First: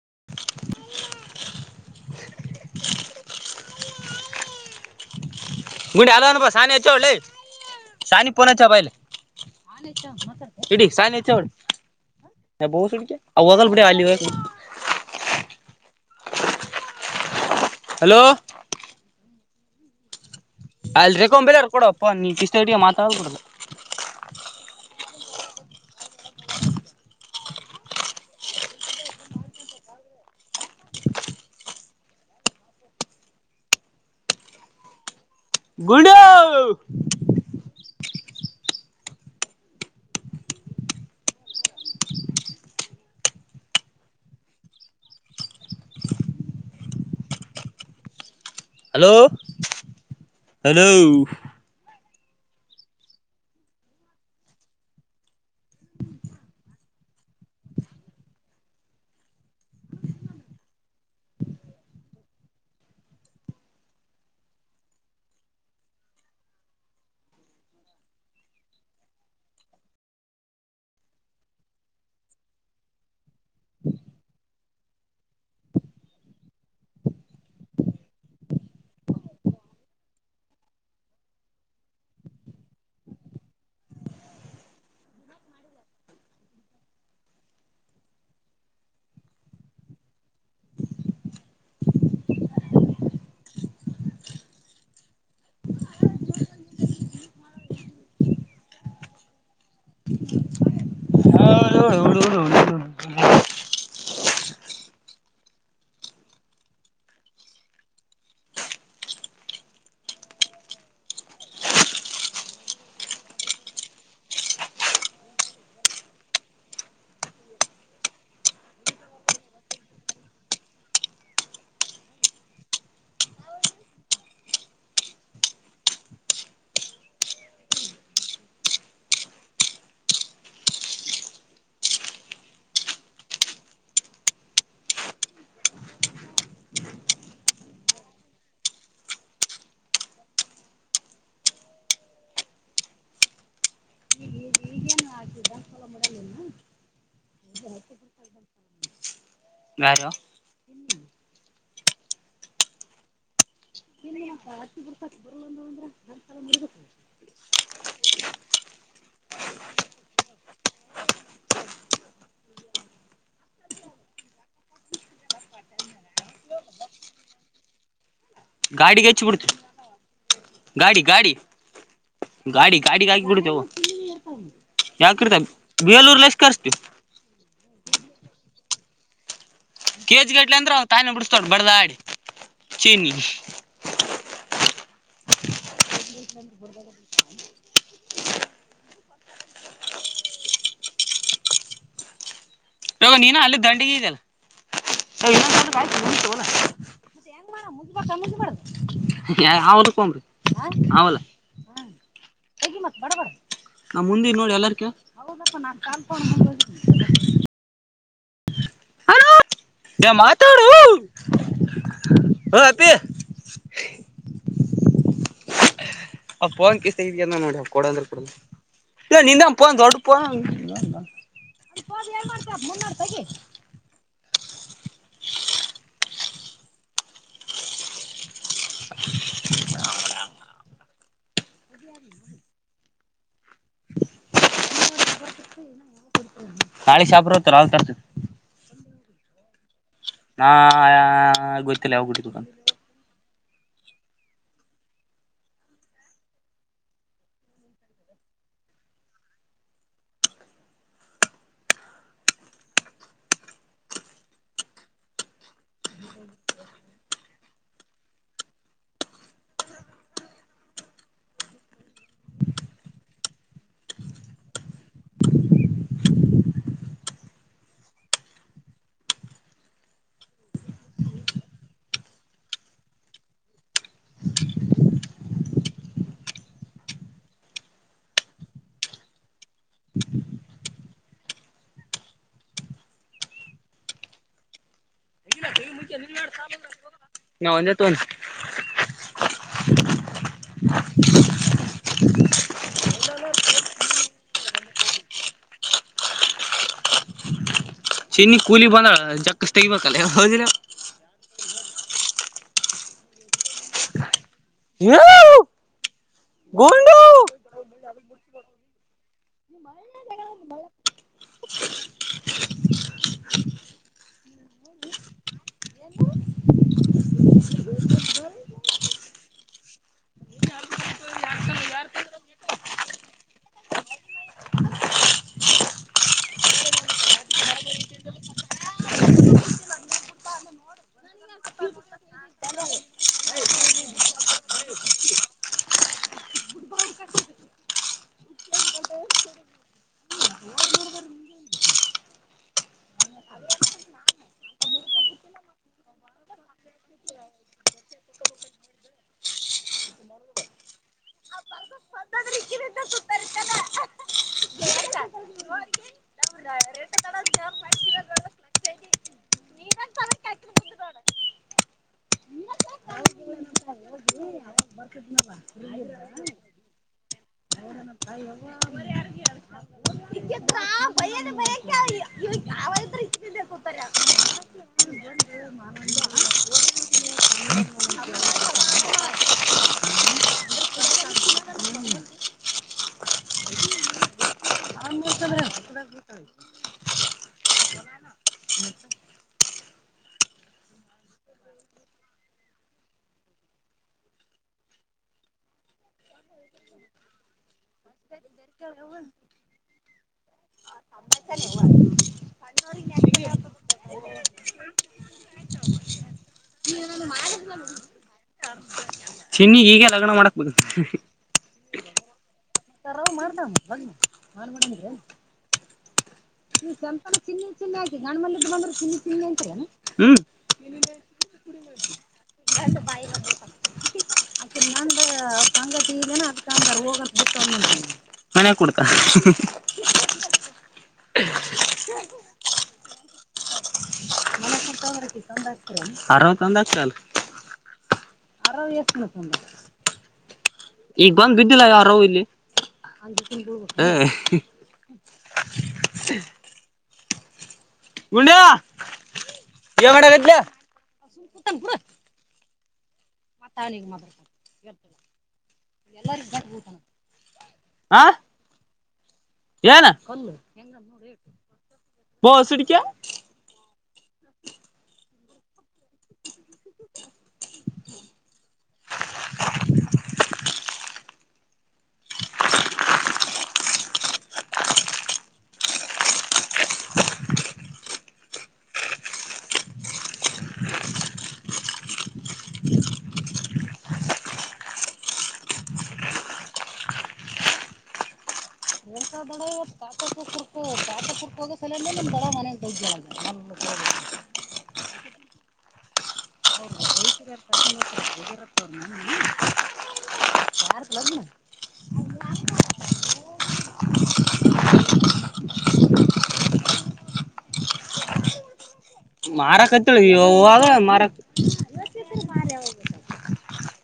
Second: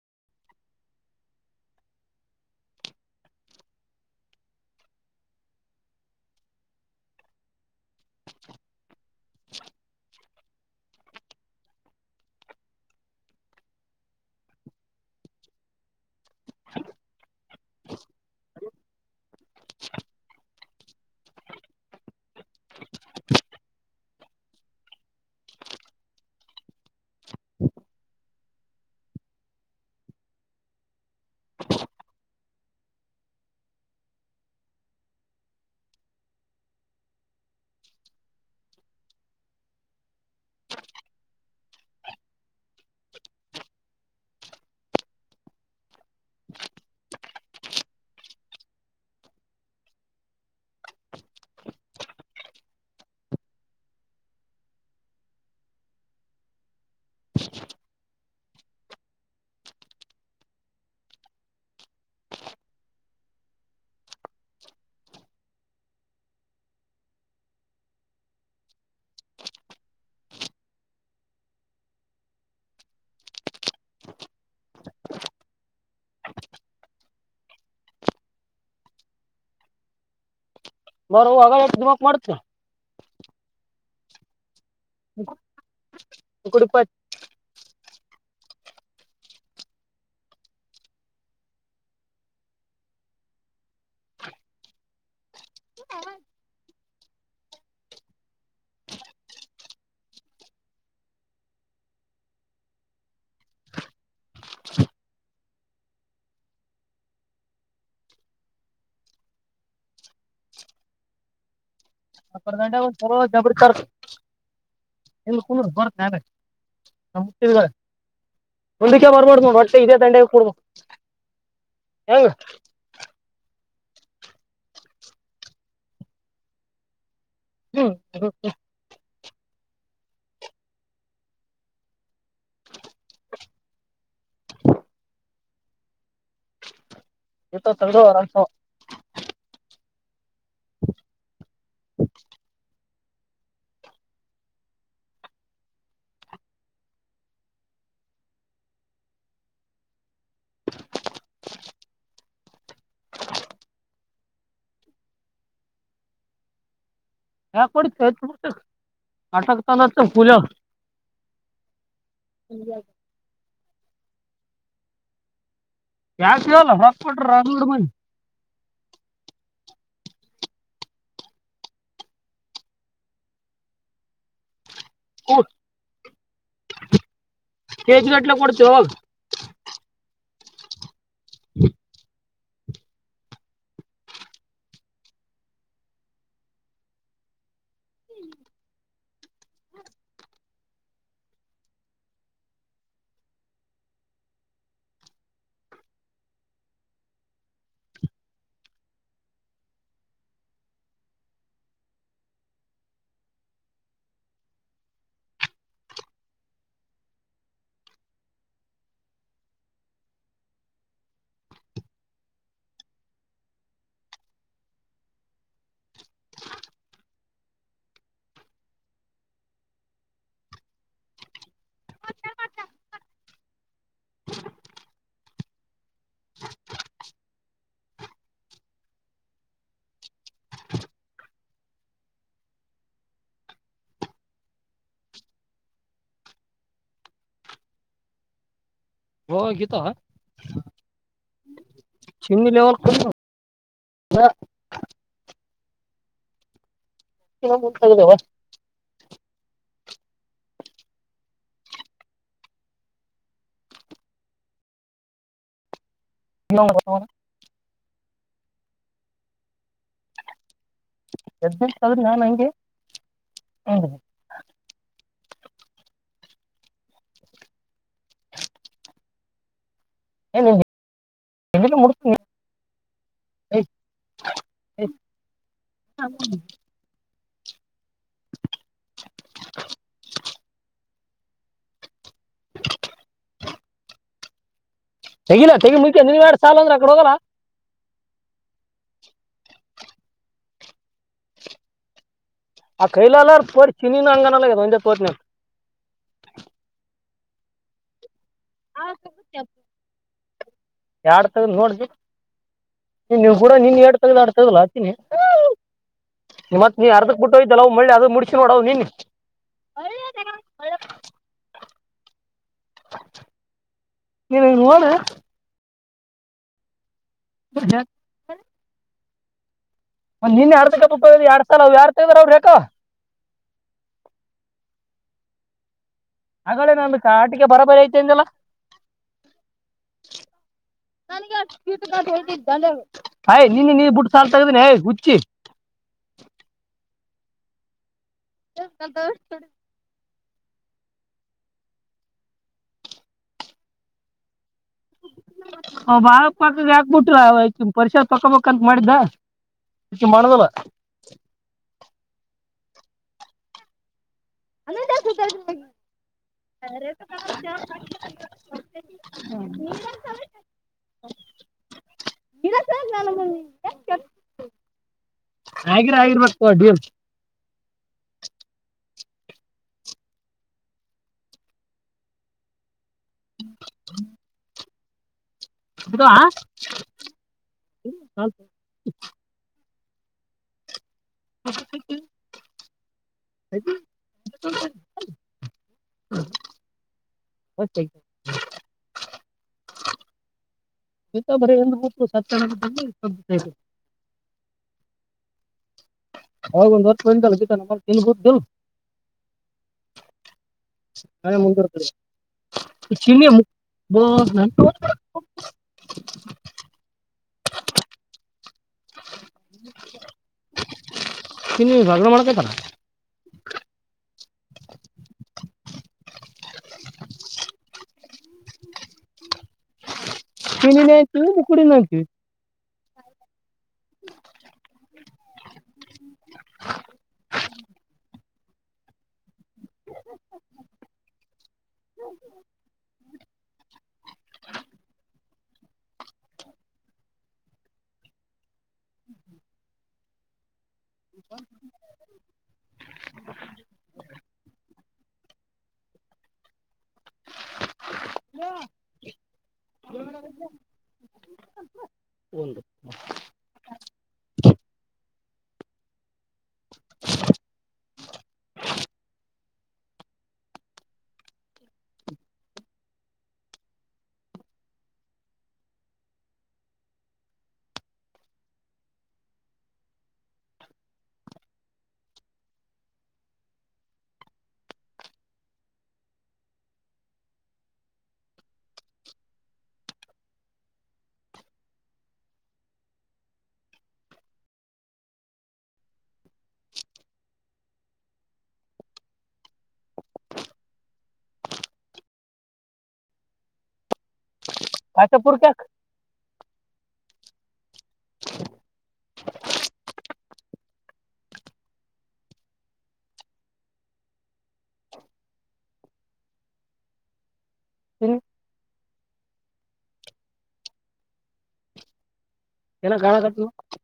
[inaudible] ಗುಂಡ ಹಲ್ಲ ಬ ಸಾನಿ ಅಚ್ಚ ಹೊಲ್ಲ ಸಾನಿ ಪೋನ್ಚ್ಚ ಬಲ್ಲಿ ಇಡೀ ಸಾಯಿನ ಚ್ರ ಬೋ ಸು ಅ ಹಊ ಬಟ್ಟೆ ಅಲ್ಲಿಿವ ಹಲೋ ಅಲ್ ರಕೊಂಬಲಾರ ಕೊಡಪ್ಪ ನೀ ಕಿಸ್ತ ಹಡ್ಿಗೆ ಮಾತಾಡಬಡ ಗುಡ [inaudible] ಹಲೋ ಹಲೋ [inaudible] ಬರ ಅಗ ಎು ದಿಮಕ್ ಮಾಡತ ಇಡು ಕೊ ಹ ಹ ಹ [unintelligible] ಅಪ್ಪದಂಡ ಜಬರತಾರ್ ಇಲ್ಲಿ ಕು ಬರ್ತ ಯಾರ ನ ಮುಟ್ಟಿದ ಮುಂದಕ್ಕೆ ಬರ್ಬಡ್ಮ ಬಟ್ಟೆ ಇದೇ ದಂಡೆಗೆ ಕುೂಡಬ ಹೆಂಗ ಹ್ಮ ಹೌ ಇತ್ತ ತೆಗೆದು ಅರಸ [inaudible] ಬಾರ [inaudible] ಯ ಕಡೆ ಚ ಕಾಟಕತಾನಚ ಹುಲ ಇ [unintelligible] ಯಾಕವಲ್ಲ ಹೊಾಕ್ಬಟ್ರ ಅೋಡ್ ಮನಿ ಗಾಡಿಗೆ ಹೆಚ್ಚ ಬಿಿಡ್ತು ಗಾಡಿ ಗಾಡಿ ಗಾಡಿ ಗಾಡಿ ಗಾಾಗಿ ಕೊಡತವು ಯಾಕಿರ್ತ ಬೇಲೂರ್ ಲ ಎಷ್ಟ ಕರ್ಸ್ತೀ ಕೆಜ ಎಟ್ಲ ಕೊಡ್ಚ ಕೇಜ್ ಗಟ್ಲೆ ಅಂದ್ರ ತಾನೇ ಬಿಡ್ಸ್ತಾಡ್ ಬಡದಾಡಿ ಚೀನಿ ರೋಗ ನೀನ ಅಲ್ಲಿ ದಂಡಗ ಇದದೆಲ್ಲ ಅವಕಂಬ್ರಿಲ್ಲ ನಾ ಮುಂದ ನೋಡಿ ಎಲ್ಲರ್ ಹದ ನಾನ್ ಕ ಯ ಮಾತಾಡ ಹ ಅಪ್ಪಿ ಆ ಪೋಂಕ್ ಇಷ್ಟ ಇದ್ಯ ನೋಡಿ ಅವ ಕೊಡ ಅಂದ್ರ ಕೊಡ ಇಲ್ಲ ನೀಂತಾ ಪ ತೊಟ ಅ ಹ ಏನ್ ಮಾಡ್ತಪ್ಪ ಮುನ್ನಾರ ತಗಿ ನಾಳಿ ಶಾಪ್ರ ಹತ್ತ ತರ್ತ ಹಓ ಗತ ಹಾ ಗೊತ್ತಿಲ್ಲ ಹೋಗ್ಬಿಟ್ಟ ತಗ ಹ ಇ ಮು ತ [unintelligible] ಎ ಆದ್ರೆ ನಾನ್ ಹಂಗೆ ನಂದಿದ್ದಿ [unintelligible] ಏ ಎಲ್ಲ ಮುತ [unintelligible] ಎ್ [unintelligible] ತೆಿಾ ತಗಿ ಮುೆ ನೀವನ್ ಮಾಡಡ್ ಸಾಲ ಅ್ರ ಅಡೆ ಹದಲ್ಲ [unintelligible] ನಾ ಒಂದೇ ತೋನ್ [unintelligible] ಹ ಕೈಲ ಅಲ್ಲ ಪೋರ್ ಚಿನನ ಅಂಗಾನಲ್ಲ ಒಂ ಪ ಚನ್ನಿ ಕೂಲಿ ಬಂದಳ ಜಕ್ಕಸ್ ತೆಗಿಬೇಕಲ್ಲ ಹೌದಿಲ್ಲ ನೋಡ್ ನೀ ನೀವು ಕೂಡ ನಿನ್ ಎ ತಗಡ್ ಲ ಹತೀನಿ ನಿಮ್ಮ ಮತ್ ನೀ ಗೋಂಡು ಅರ್ಧಕ್ ಬಿಟ್ಟೋಯ್ತು ಲ್ಲ ಮಳ್ಳೆ ಅದು ಮುಡ್ಕಿ ನೋಡ ನಿನ್ ನೀನು ನವಾನ ಗಜ ಒಂದ ನಿನ್ ಯಡ್ಬೇಕಪ್ಪ ಎಡ್ ಸಾಲ ಅವ ಯಾರ್ತ್ರ ಅವ್ರ ಯಾಕ ಹಾಗಳೆ ನಂದು ಆಟಿಕ ಬರೋಬರಿ ಐತಿಂದಲ್ಲ [unintelligible] ಯ ನಿನ್ನ ನೀರ್ ಬಿಟ್ಟು ಸಾಲ್ ತಗ್ದೀನಿ ಯ್ ಹುಚ್ಚಿ [unintelligible] ಗಾ ಬಾಳ ಪಾಕಕ್ಕೆ ಹಾಕ್ಬಿಟ್ರ ಅವ ಪರಿಷರ ಪಕ್ಕಬಂತ ಮಾಡಿದ್ದ ಚುಂಬಾಣಲ್ಲ ಅ ದ ಅ [unintelligible] ಇ ನ ಹಾಗಿರ ಆಗಿರ್ಬೇಕ ಡೀಲ್ ಹದ ಭ ಹ [unintelligible] [unintelligible] ಹ [unintelligible] ಹೊತ್ತ [unintelligible] ತ [unintelligible] ತ್ತೆ [unintelligible] ಇ ಬ ಸಾ ಬ [unintelligible] ಹೌ ಬಧಮ್ಮ ದಿನ ಗೂಟ್ ದ [unintelligible] ಹ [unintelligible] ಹೇ ಮುಂದೂರು ಚ ಆ [unintelligible] ಚಿನ್ನಿ ಹೀಗೆ ಲಗ್ನ ಮಾಡಕ್ಬೋದು [unintelligible] ಇ ಬಾಗಡ ಮಾಡಡದತ [unintelligible] ನೀ ಸಂಪಟ ಚಿನ್ನಿ ಚಿನ್ನನೆ ಆ ಗಾಣ ಮ ಬಂದ್ರೆ ಚಿನ್ನ ಚಿಿ ಅಂತ ಮನ್ನಿನತ ಕುಡಿ ನೋಕ್ ಹ ಸಂಂಗ [unintelligible] ಮನ್ಯಾಗ ಕುಡ್ತ ಹ ಅರಾಮ ತಂದ ಆಗ್ತ ಅಲ್ ಅರ ಎಷ್ಟ ಮ ತ ಈಗ ಬಂದ್ ಬಿದ್ದಿಲ್ಲ ಯಾರ ಇಲ್ಲಿ ಗಂಡ ಎಂಗಡ ಒಂದು ಹಾ ಮತ್ತ ಅವನಿಗೆ ಮಾತ್ರ ಎರ್ತ ಆ ಏನ [unintelligible] [inaudible] ತಡ ತಾಕರ್ಕು ತಾಟ ಕುರ್ಕು ಹೋಗೋ ಸಲ ನಮ್ ದಡ ಮನ [inaudible] [unintelligible] [inaudible] ಕತಪುರ ಕ [unintelligible] [inaudible] ಹ್ಮ [inaudible] ಮಾರಕ್ತ್ತಳ ಹವಾಗ ಮಾರಕ್ [unintelligible] ಎನ [inaudible] [unintelligible]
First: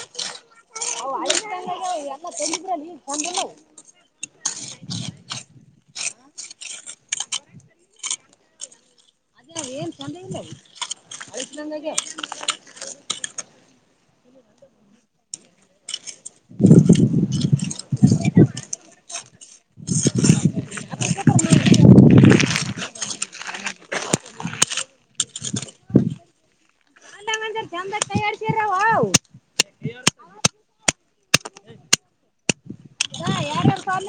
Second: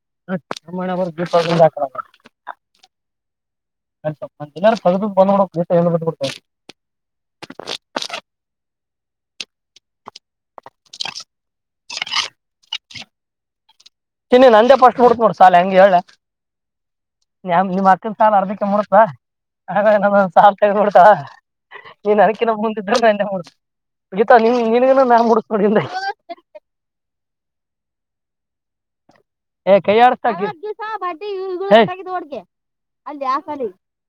[inaudible] ಎಲ್ಲು ಸದುಪ ಬಂದ ಕೂಡ ನೀಸ ಕೊಡ್ತಾರೆ [inaudible] ಇನ್ನಿ ನಂದೆ ಫಸ್ಟ್ ಹಡ್ತ್ ನೋಡ ಸಾಲ ಹೆಂಗಗೆ ಹೇಳೆ ನ ನಿಮ್ ಹತ್ತನ್ ಸಾಲ ಅರ್ಧಿಕ ಮೂಡ್ತ ಹಾಗ ನೊ ಸಾಲ ತೆಗೆ್ದಡ್ತಾವ [unintelligible] ನೀ ನ ಕಿಂತ [unintelligible] ಮುಂದಿದ್ರು ಮೆ [unintelligible] ಗಿತಾ ನಿನ್ ನೀನ್ಗನ ನನ್ ಮೂಡಸ್ ನೋಡಿ [unintelligible] [unintelligible] [inaudible] [unintelligible]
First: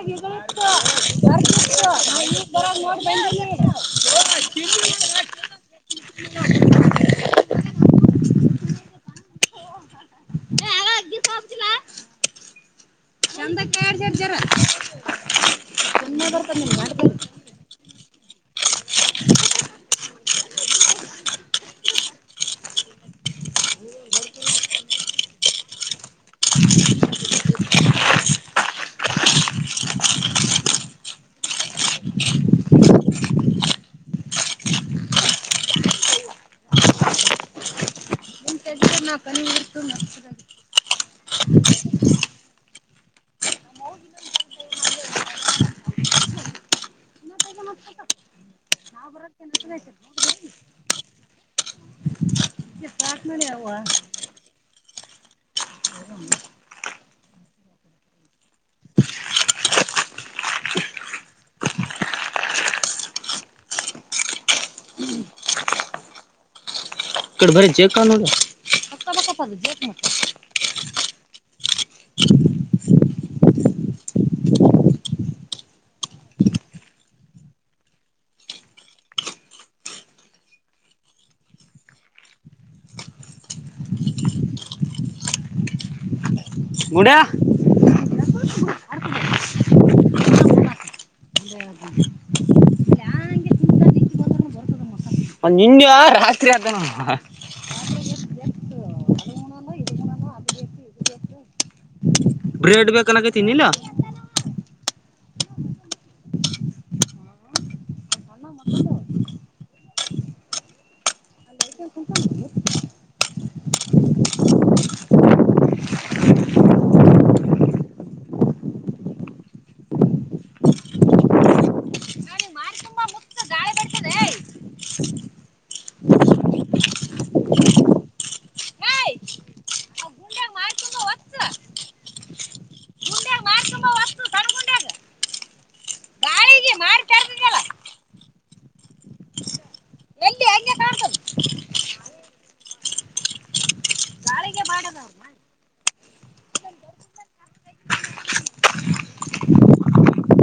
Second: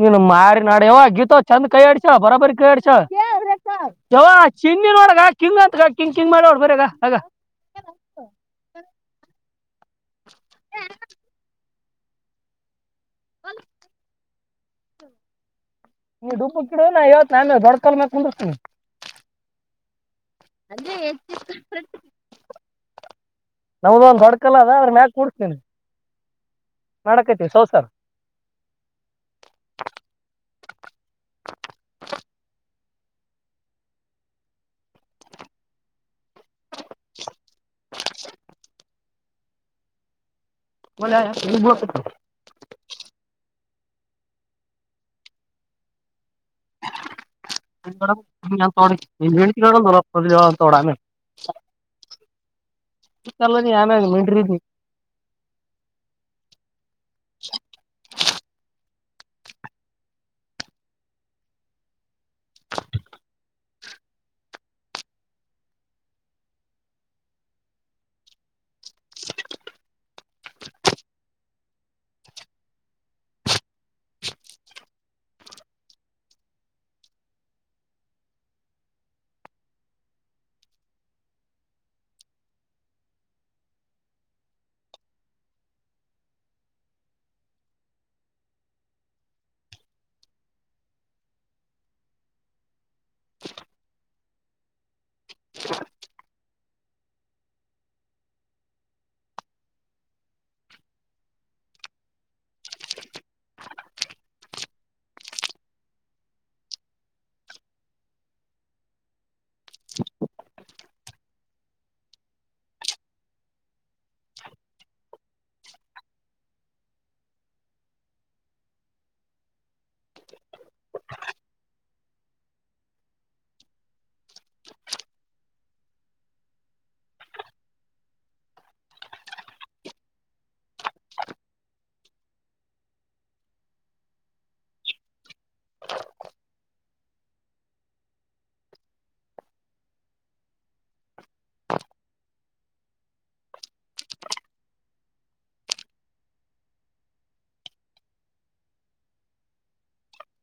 ನೀನು ಮಾರಿನಡವ ಗೀತ ಚಂದ್ ಕೈ ಆಡ್ಸ ಬರಬರಿ ಕೈಯ್ಯಾಡ್ಸ ಚಿನ್ನಿ ನೋಡಗ ಕಿಂಗ್ ಆತ್ಗ ಕಿಂಗ್ ಕಿಂಗ್ ಮಾಡಿ ನೋ ಬರಗ ಆಗ [unintelligible] [inaudible] [unintelligible] ನೀ ದುಡುಪ್ಪ ಕಿಡ ನ ಇವತ್ ನಾನ ದೊಡ್ ಕಾಲ್ ಮಕ್ ಕುಂದ್ತೀನಿ [unintelligible] ಅಂದ್ರೆ ಹೆಚ್ಚ [unintelligible] ನಮದು ಒಂದ್ ಹೊಡ್ಕಲ್ಲ ಅದ ಆದದ್ರ ಮ್ಯಾಗ ಕೂಡ್ಸ್ತೀನಿ [unintelligible] ಮಾಡಕೈತಿವಿ ಸೌ ಸರ್ [inaudible] [inaudible] ಮಳೆ ಆ ನಿಬ [unintelligible] ನ್ ತೋೋಡಲ ತೋಡಾನೆ [unintelligible] [inaudible] ಆನ ಮಟರಿ [unintelligible] [inaudible] ಕಡೆ ಬರ ಜೇಕೋ [unintelligible] ಗುಡ [unintelligible] [unintelligible] ಬ್ರೆಡ್ ಬೇಕೆನ್ನ ಕತ್ತಿ ಏನು [unintelligible]